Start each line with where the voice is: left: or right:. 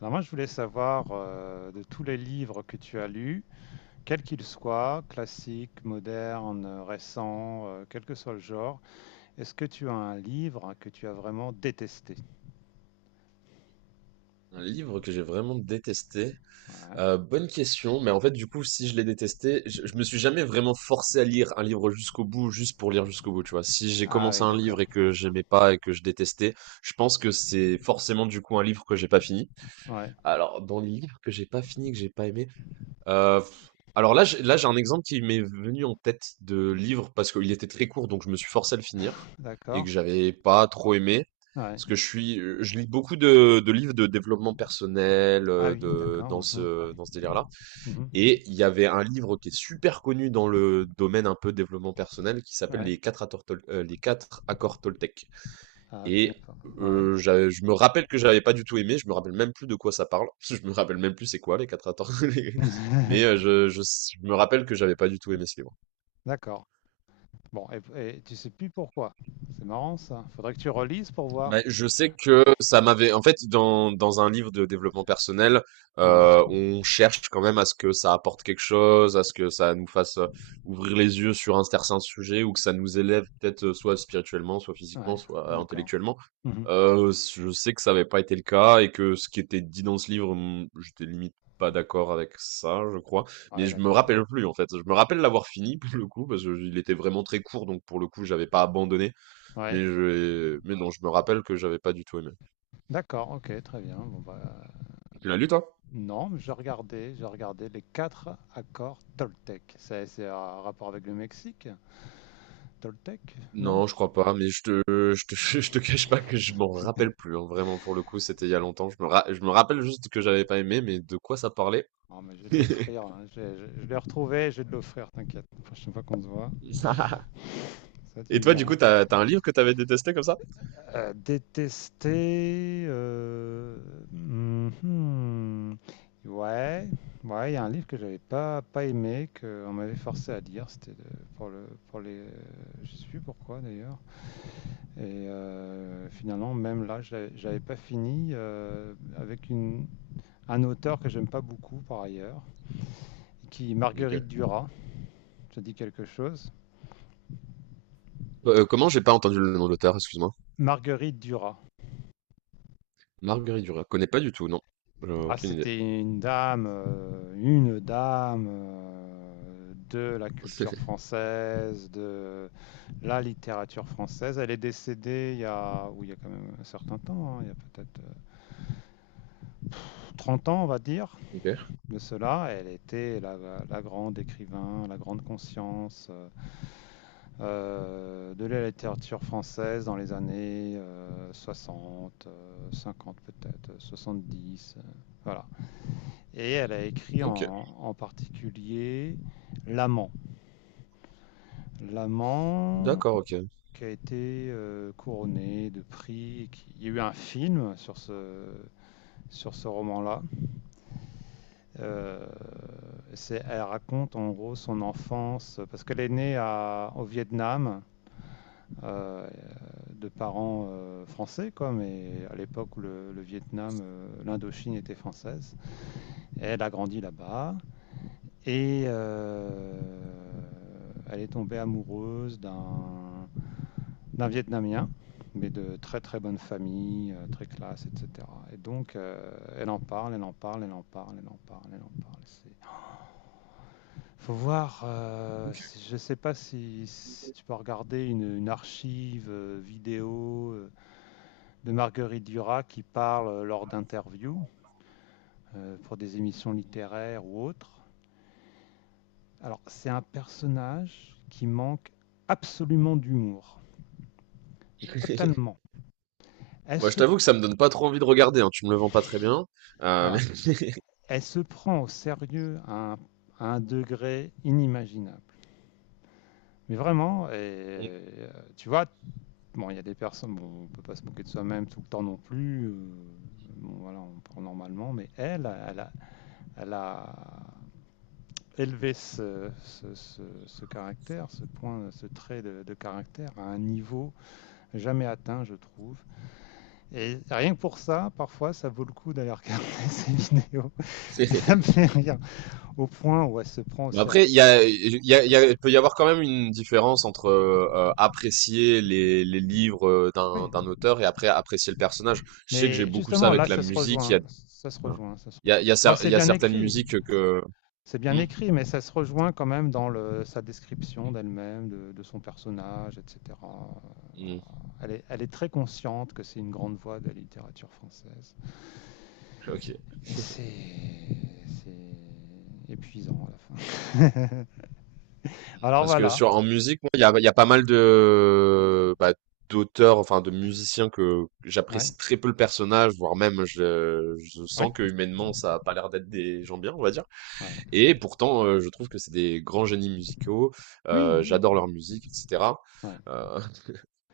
left: Alors moi, je voulais savoir de tous les livres que tu as lus, quels qu'ils soient, classiques, modernes, récents, quel que soit le genre, est-ce que tu as un livre que tu as vraiment détesté?
right: Un livre que j'ai vraiment détesté.
left: Ouais.
right: Bonne question, mais en fait, du coup, si je l'ai détesté, je me suis jamais vraiment forcé à lire un livre jusqu'au bout, juste pour lire jusqu'au bout, tu vois. Si j'ai
left: Ah
right: commencé
left: oui,
right: un
left: d'accord.
right: livre et que j'aimais pas et que je détestais, je pense que c'est forcément du coup un livre que j'ai pas fini.
left: Ouais,
right: Alors, dans les livres que j'ai pas fini, que j'ai pas aimé, euh, alors là, là, j'ai un exemple qui m'est venu en tête de livre parce qu'il était très court, donc je me suis forcé à le finir et
left: d'accord.
right: que j'avais pas trop aimé.
left: Ouais.
right: Parce que je suis, je lis beaucoup de livres de développement personnel,
left: Ah oui,
right: dans
left: d'accord.
right: ce, dans ce délire-là.
left: Mhm, mhm.
right: Et il y avait un livre qui est super connu dans le domaine un peu développement personnel qui s'appelle
left: Ouais.
right: Les quatre accords, Les quatre accords Toltec.
left: Ah, je
right: Et
left: connais pas. Ouais.
right: j'avais je me rappelle que j'avais pas du tout aimé, je me rappelle même plus de quoi ça parle. Je me rappelle même plus c'est quoi les quatre accords, mais je me rappelle que j'avais pas du tout aimé ce livre.
left: D'accord. Bon, et tu sais plus pourquoi. C'est marrant ça. Faudrait que tu relises pour
right: Bah,
left: voir.
right: je sais que ça m'avait, en fait, dans un livre de développement personnel,
left: Ouais.
right: on cherche quand même à ce que ça apporte quelque chose, à ce que ça nous fasse ouvrir les yeux sur un certain sujet ou que ça nous élève peut-être soit spirituellement, soit physiquement,
left: Ouais.
right: soit
left: D'accord.
right: intellectuellement.
left: Mhm.
right: Je sais que ça n'avait pas été le cas et que ce qui était dit dans ce livre, j'étais limite pas d'accord avec ça, je crois. Mais
left: Ouais,
right: je me
left: d'accord.
right: rappelle plus, en fait. Je me rappelle l'avoir fini, pour le coup, parce qu'il était vraiment très court, donc pour le coup, j'avais pas abandonné.
left: Ouais.
right: Mais mais non, je me rappelle que j'avais pas du tout aimé.
left: D'accord, ok, très bien. Bon, bah,
right: Tu l'as lu, toi?
left: non, mais j'ai regardé les quatre accords Toltec. C'est un rapport avec le Mexique, Toltec, non?
right: Non, je crois pas, mais je te, je te cache pas que je m'en rappelle plus, hein. Vraiment, pour le coup, c'était il y a longtemps. Je me rappelle juste que j'avais pas aimé, mais de quoi ça parlait?
left: Non, mais j'ai de l'offrir, hein. Je l'ai retrouvé, j'ai de l'offrir, t'inquiète. La prochaine fois qu'on se voit, ça tu
right: Et
left: me
right: toi, du
left: diras.
right: coup, t'as un livre que t'avais détesté comme ça?
left: Détester, mhm. Ouais, ouais, il y a un livre que j'avais pas aimé, que on m'avait forcé à lire. C'était de- pour le pour les. Je sais plus pourquoi d'ailleurs. Et finalement, même là, j'avais pas fini avec un auteur que j'aime pas beaucoup par ailleurs, qui Marguerite
right: OK.
left: Duras. Ça dit quelque chose.
right: Comment? J'ai pas entendu le nom de l'auteur, excuse-moi?
left: Marguerite Duras.
right: Marguerite Duras. Connais pas du tout, non. J'ai
left: Ah,
right: aucune idée.
left: c'était une dame de la culture française, de la littérature française. Elle est décédée il y a, oui, il y a quand même un certain temps, hein, il y a peut-être 30 ans, on va dire.
right: Ok.
left: De cela. Elle était la grande écrivain, la grande conscience de la littérature française dans les années 60, 50 peut-être, 70. Voilà. Et elle a écrit
right: OK.
left: en particulier L'amant. L'amant
right: D'accord, OK.
left: qui a été couronné de prix. Il y a eu un film sur sur ce roman-là. Euh, c'est- elle raconte en gros son enfance, parce qu'elle est née au Vietnam, euh, de parents français, quoi, mais à l'époque où le Vietnam, l'Indochine était française. Elle a grandi là-bas et elle est tombée amoureuse d'un Vietnamien, mais de très très bonne famille, très classe, etc. Et donc elle en parle, elle en parle, elle en parle, elle en parle, elle en parle. C'est Faut voir, je sais pas si tu peux regarder une archive vidéo de Marguerite Duras qui parle lors d'interviews pour des émissions littéraires ou autres. Alors, c'est un personnage qui manque absolument d'humour, et totalement. Elle
right: Moi, je
left: se,
right: t'avoue que ça me donne pas trop envie de regarder, hein. Tu me le vends pas très bien. Heu,
left: voilà, elle se prend au sérieux à à un degré inimaginable. Mais vraiment,
right: mais
left: tu vois, bon, il y a des personnes, bon, on peut pas se moquer de soi-même tout le temps non plus. Bon, voilà, on prend normalement, mais elle, elle a élevé ce caractère, ce point, ce trait de caractère à un niveau jamais atteint, je trouve. Et rien que pour ça, parfois, ça vaut le coup d'aller regarder ces vidéos. Ça me fait rire au point où elle se prend au
right: mais après,
left: sérieux.
right: il y a il y a il y a il peut y avoir quand même une différence entre, apprécier les livres, d'un
left: Oui.
right: d'un auteur et après apprécier le personnage. Je sais que j'ai
left: Mais
right: beaucoup ça
left: justement,
right: avec
left: là,
right: la musique. Il y a
left: ça se
right: il y a
left: rejoint.
right: il y a
left: Bon,
right: cer Il
left: c'est
right: y a
left: bien
right: certaines
left: écrit.
right: musiques que
left: C'est bien
right: mmh?
left: écrit, mais ça se rejoint quand même dans le sa description d'elle-même, de son personnage, et cetera, voilà.
right: Mmh.
left: Elle est très consciente que c'est une grande voix de la littérature française
right: OK.
left: et c'est épuisant à la fin. Alors
right: Parce que
left: voilà.
right: sur en musique, moi, il y a pas mal de bah, d'auteurs, enfin de musiciens que
left: Ouais.
right: j'apprécie très peu le personnage, voire même je
left: Oui?
right: sens que humainement ça a pas l'air d'être des gens bien, on va dire.
left: Ouais.
right: Et pourtant, je trouve que c'est des grands génies musicaux.
left: Oui, oui,
right: J'adore leur
left: oui.
right: musique, etc.
left: Ouais.
right: Euh,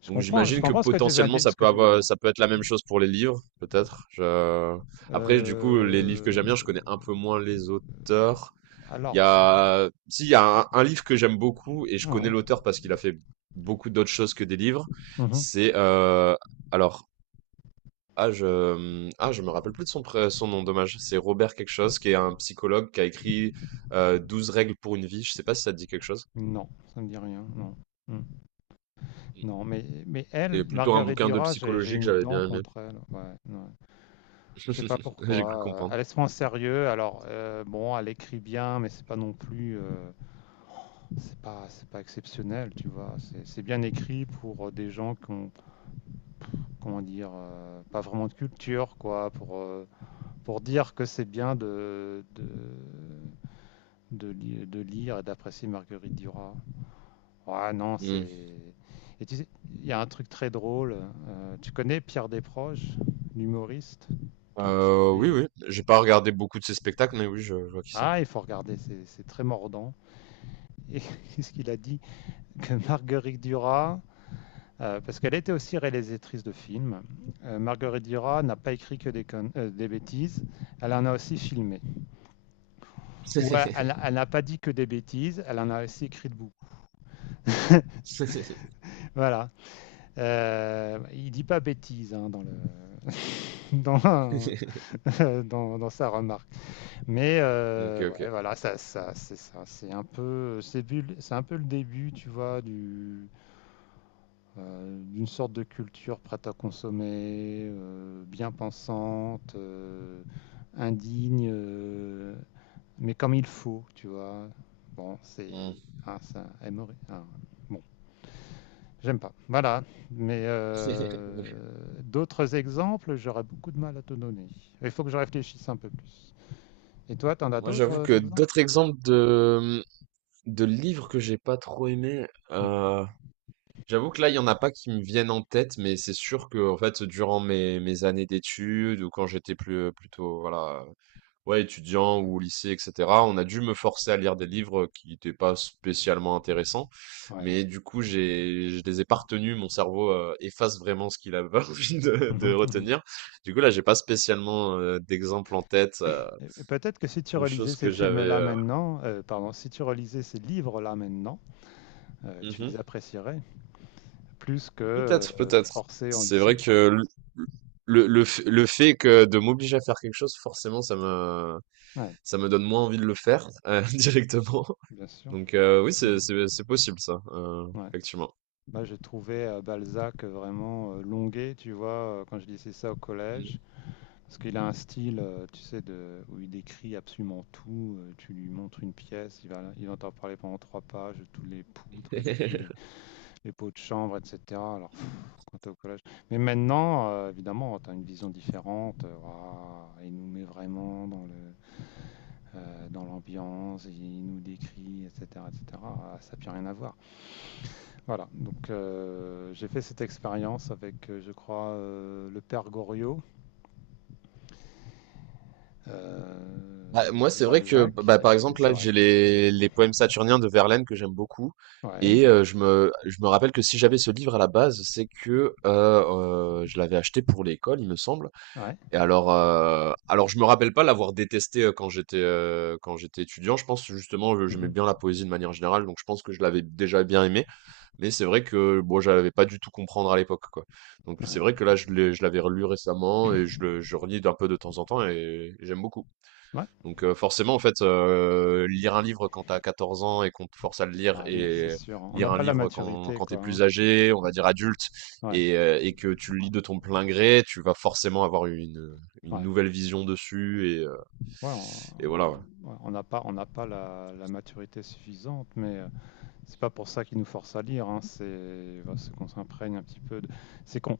right: donc
left: Je
right: j'imagine que
left: comprends ce que tu veux
right: potentiellement
left: di ce que tu veux dire.
right: ça peut être la même chose pour les livres, peut-être. Après, du coup, les livres que
left: Heu,
right: j'aime bien, je connais un peu moins les auteurs. Il y
left: alors,
right: a, si, il y a un livre que j'aime beaucoup et je
left: mmh
right: connais
left: mh.
right: l'auteur parce qu'il a fait beaucoup d'autres choses que des livres.
left: Mmh.
right: C'est, euh, alors, je me rappelle plus de son, son nom, dommage. C'est Robert quelque chose, qui est un psychologue qui a écrit 12 règles pour une vie. Je sais pas si ça te dit quelque chose.
left: Non, ça me dit rien, non. Mmh. Non, mais elle,
right: Et plutôt un
left: Marguerite
right: bouquin de
left: Duras, j'ai
right: psychologie que
left: une
right: j'avais
left: dent
right: bien aimé.
left: contre elle. Ouais, ouais. Je sais pas
right: J'ai cru
left: pourquoi.
right: comprendre.
left: Elle est souvent au sérieux. Alors, bon, elle écrit bien, mais c'est pas non plus. C'est pas exceptionnel, tu vois. C'est bien écrit pour des gens qui ont, comment dire, pas vraiment de culture, quoi. Pour dire que c'est bien de lire et d'apprécier Marguerite Duras. Ah non,
right: Hmm.
left: c'est. Et tu sais, il y a un truc très drôle. Tu connais Pierre Desproges, l'humoriste qui est
right: Oui,
left: décédé.
right: oui. J'ai pas regardé beaucoup de ses spectacles, mais oui, je vois qui c'est.
left: Ah, il faut regarder, c'est très mordant. Et qu'est-ce qu'il a dit? Que Marguerite Duras, parce qu'elle était aussi réalisatrice de films, Marguerite Duras n'a pas écrit que des bêtises, elle en a aussi filmé. Ou elle n'a pas dit que des bêtises, elle en a aussi écrit de beaucoup. Voilà. Il dit pas bêtises, hein, dans le dans dans sa remarque. Mais
right: Ok, ok.
left: ouais, voilà, c'est ça, c'est un peu, c'est un peu le début, tu vois, d'une sorte de culture prête à consommer, bien pensante, indigne, mais comme il faut, tu vois. Bon,
right: Hmm.
left: c'est, ah, ça, aimerait, ah, bon, j'aime pas. Voilà, mais d'autres exemples, j'aurais beaucoup de mal à te donner. Il faut que je réfléchisse un peu plus. Et toi, t'en as
right: Moi,
left: d'autres
right: j'avoue que
left: exemples?
right: d'autres exemples de livres que j'ai pas trop aimés,
left: Mhm.
right: euh, j'avoue que là, il y en a pas qui me viennent en tête, mais c'est sûr que, en fait, durant mes années d'études ou quand j'étais plus, plutôt, voilà, ouais, étudiant ou au lycée, etc., on a dû me forcer à lire des livres qui n'étaient pas spécialement intéressants.
left: Ouais.
right: Mais du coup, je les ai pas retenus. Mon cerveau, efface vraiment ce qu'il avait envie de
left: Mhm, mhm.
right: retenir. Du coup, là, j'ai pas spécialement, d'exemple en tête,
left: Et peut-être que si tu
right: de
left: relisais
right: choses
left: ces
right: que
left: films-là
right: j'avais,
left: maintenant, pardon, si tu relisais ces livres-là maintenant, tu
right: euh,
left: les apprécierais plus que
right: Peut-être, peut-être.
left: forcé en
right: C'est vrai
left: lycée, quoi.
right: que le fait que de m'obliger à faire quelque chose, forcément, ça me,
left: Ouais,
right: ça me donne moins envie de le faire directement.
left: bien sûr.
right: Donc oui, c'est,
left: Mhm.
right: c'est, c'est possible ça,
left: Ouais.
right: effectivement.
left: Moi, j'ai trouvé Balzac vraiment longué, tu vois, quand je lisais ça au
right: Mm.
left: collège, parce qu'il a un style, tu sais, où il décrit absolument tout. Tu lui montres une pièce, il entend parler pendant trois pages de tous les poutres et de tous les pots de chambre, etc. Alors, quand t'es au collège. Mais maintenant, évidemment, tu as une vision différente. Waouh, il nous met vraiment dans dans l'ambiance, il nous décrit, etc., etc. Ah, ça n'a plus rien à voir. Voilà. Donc, j'ai fait cette expérience avec, je crois, le père Goriot
right: Bah, moi,
left: de
right: c'est vrai que,
left: Balzac.
right: bah, par
left: Et
right: exemple,
left: c'est
right: là,
left: vrai,
right: j'ai
left: c'est bon.
right: les poèmes saturniens de Verlaine que j'aime beaucoup.
left: Ouais,
right: Et je me rappelle que si j'avais ce livre à la base, c'est que je l'avais acheté pour l'école, il me semble.
left: ouais,
right: Et alors, je me rappelle pas l'avoir détesté quand j'étais étudiant. Je pense justement, j'aimais
left: mhm,
right: bien la poésie de manière générale, donc je pense que je l'avais déjà bien aimé. Mais c'est vrai que bon, j'avais pas du tout comprendre à l'époque, quoi. Donc c'est
left: ouais,
right: vrai que là, je l'avais relu récemment et je relis d'un peu de temps en temps et j'aime beaucoup.
left: ouais.
right: Donc forcément, en fait, lire un livre quand t'as 14 ans et qu'on te force à le lire
left: Bah oui, c'est
right: et
left: sûr, hein. On n'a
right: lire un
left: pas la
right: livre quand,
left: maturité,
right: quand t'es
left: quoi, hein.
right: plus âgé, on va dire adulte,
left: Ouais,
right: et que tu le lis de ton plein gré, tu vas forcément avoir une
left: ouais.
right: nouvelle vision dessus et, euh,
left: Ouais,
right: et voilà. Ouais.
left: on n'a pas, la, la maturité suffisante, mais c'est pas pour ça qu'ils nous forcent à lire, hein, c'est voilà, c'est qu'on s'imprègne un petit peu c'est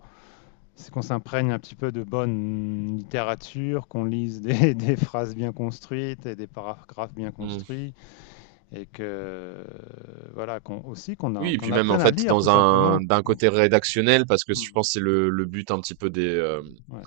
left: c'est qu'on s'imprègne un petit peu de bonne littérature, qu'on lise des, des phrases bien construites et des paragraphes bien
right: Mm.
left: construits, et que voilà, qu'on aussi
right: Oui, et
left: qu'on
right: puis même en
left: apprenne à
right: fait
left: lire tout
right: dans
left: simplement.
right: un d'un
left: qu'on-
right: côté rédactionnel parce que je
left: Hmm,
right: pense que c'est le but un petit peu
left: Ouais.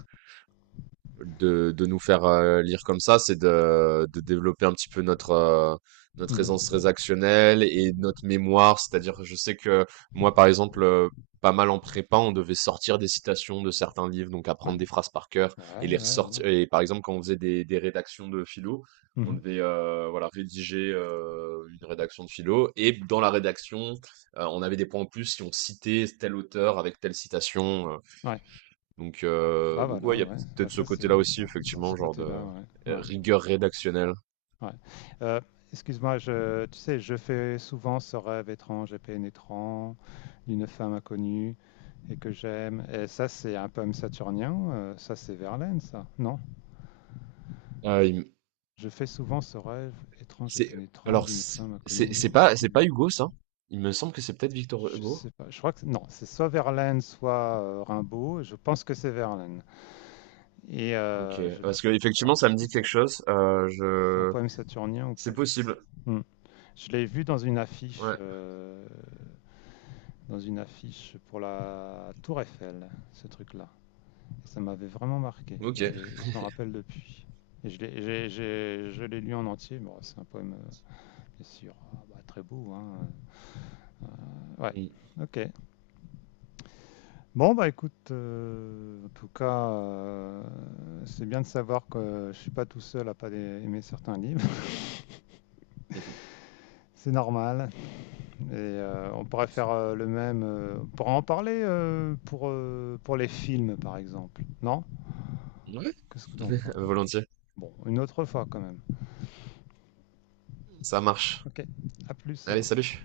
right: de nous faire lire comme ça, c'est de développer un petit peu notre
left: Mhm.
right: aisance transactionnelle et notre mémoire. C'est-à-dire, je sais que moi, par exemple, pas mal en prépa, on devait sortir des citations de certains livres, donc
left: Ouais.
right: apprendre des phrases par cœur et les
left: Ouais, ouais, voilà.
right: ressortir. Et par exemple, quand on faisait des rédactions de philo, on
left: Mhm.
right: devait voilà, rédiger une rédaction de philo. Et dans la rédaction, on avait des points en plus si on citait tel auteur avec telle citation.
left: Ouais.
right: Donc,
left: Bah
right: ouais,
left: voilà,
right: il y a
left: ouais.
right: peut-être ce côté-là aussi,
left: C'est ce
right: effectivement, genre de
left: côté-là, ouais. Ouais.
right: rigueur rédactionnelle.
left: Ouais. Euh, excuse-moi, tu sais, je fais souvent ce rêve étrange et pénétrant d'une femme inconnue et que j'aime. Et ça, c'est un poème saturnien. Ça, c'est Verlaine, ça. Non.
right: Ah,
left: Je fais souvent ce rêve étrange et
right: c'est,
left: pénétrant
right: alors,
left: d'une femme inconnue et que
right: c'est
left: j'aime.
right: pas Hugo, ça? Il me semble que c'est peut-être Victor
left: Je
right: Hugo.
left: sais pas. Je crois que c'est- non. C'est soit Verlaine, soit Rimbaud. Je pense que c'est Verlaine. Et
right: Ok, parce que effectivement,
left: je
right: ça me
left: sais pas
right: dit
left: si
right: quelque
left: ça-
right: chose.
left: c'est un poème saturnien ou pas.
right: C'est
left: Je sais
right: possible.
left: pas. Hmm. Je l'ai vu dans une affiche.
right: Ouais.
left: Dans une affiche pour la Tour Eiffel, ce truc-là. Ça m'avait vraiment marqué. Et
right: Ok.
left: je me rappelle depuis. Et je l'ai lu en entier. Bon, c'est un poème, bien sûr, ah, bah, très beau, hein. Ouais,
right: Mm.
left: ok. Bon, bah écoute, en tout cas, c'est bien de savoir que je suis pas tout seul à pas aimer certains livres. C'est normal. Et on pourrait faire le même. On pourrait en parler pour les films, par exemple. Non?
right: Ouais,
left: Qu'est-ce que tu en penses?
right: volontiers.
left: Bon, une autre fois quand même.
right: Ça marche.
left: Ok, à plus
right: Allez,
left: alors.
right: salut.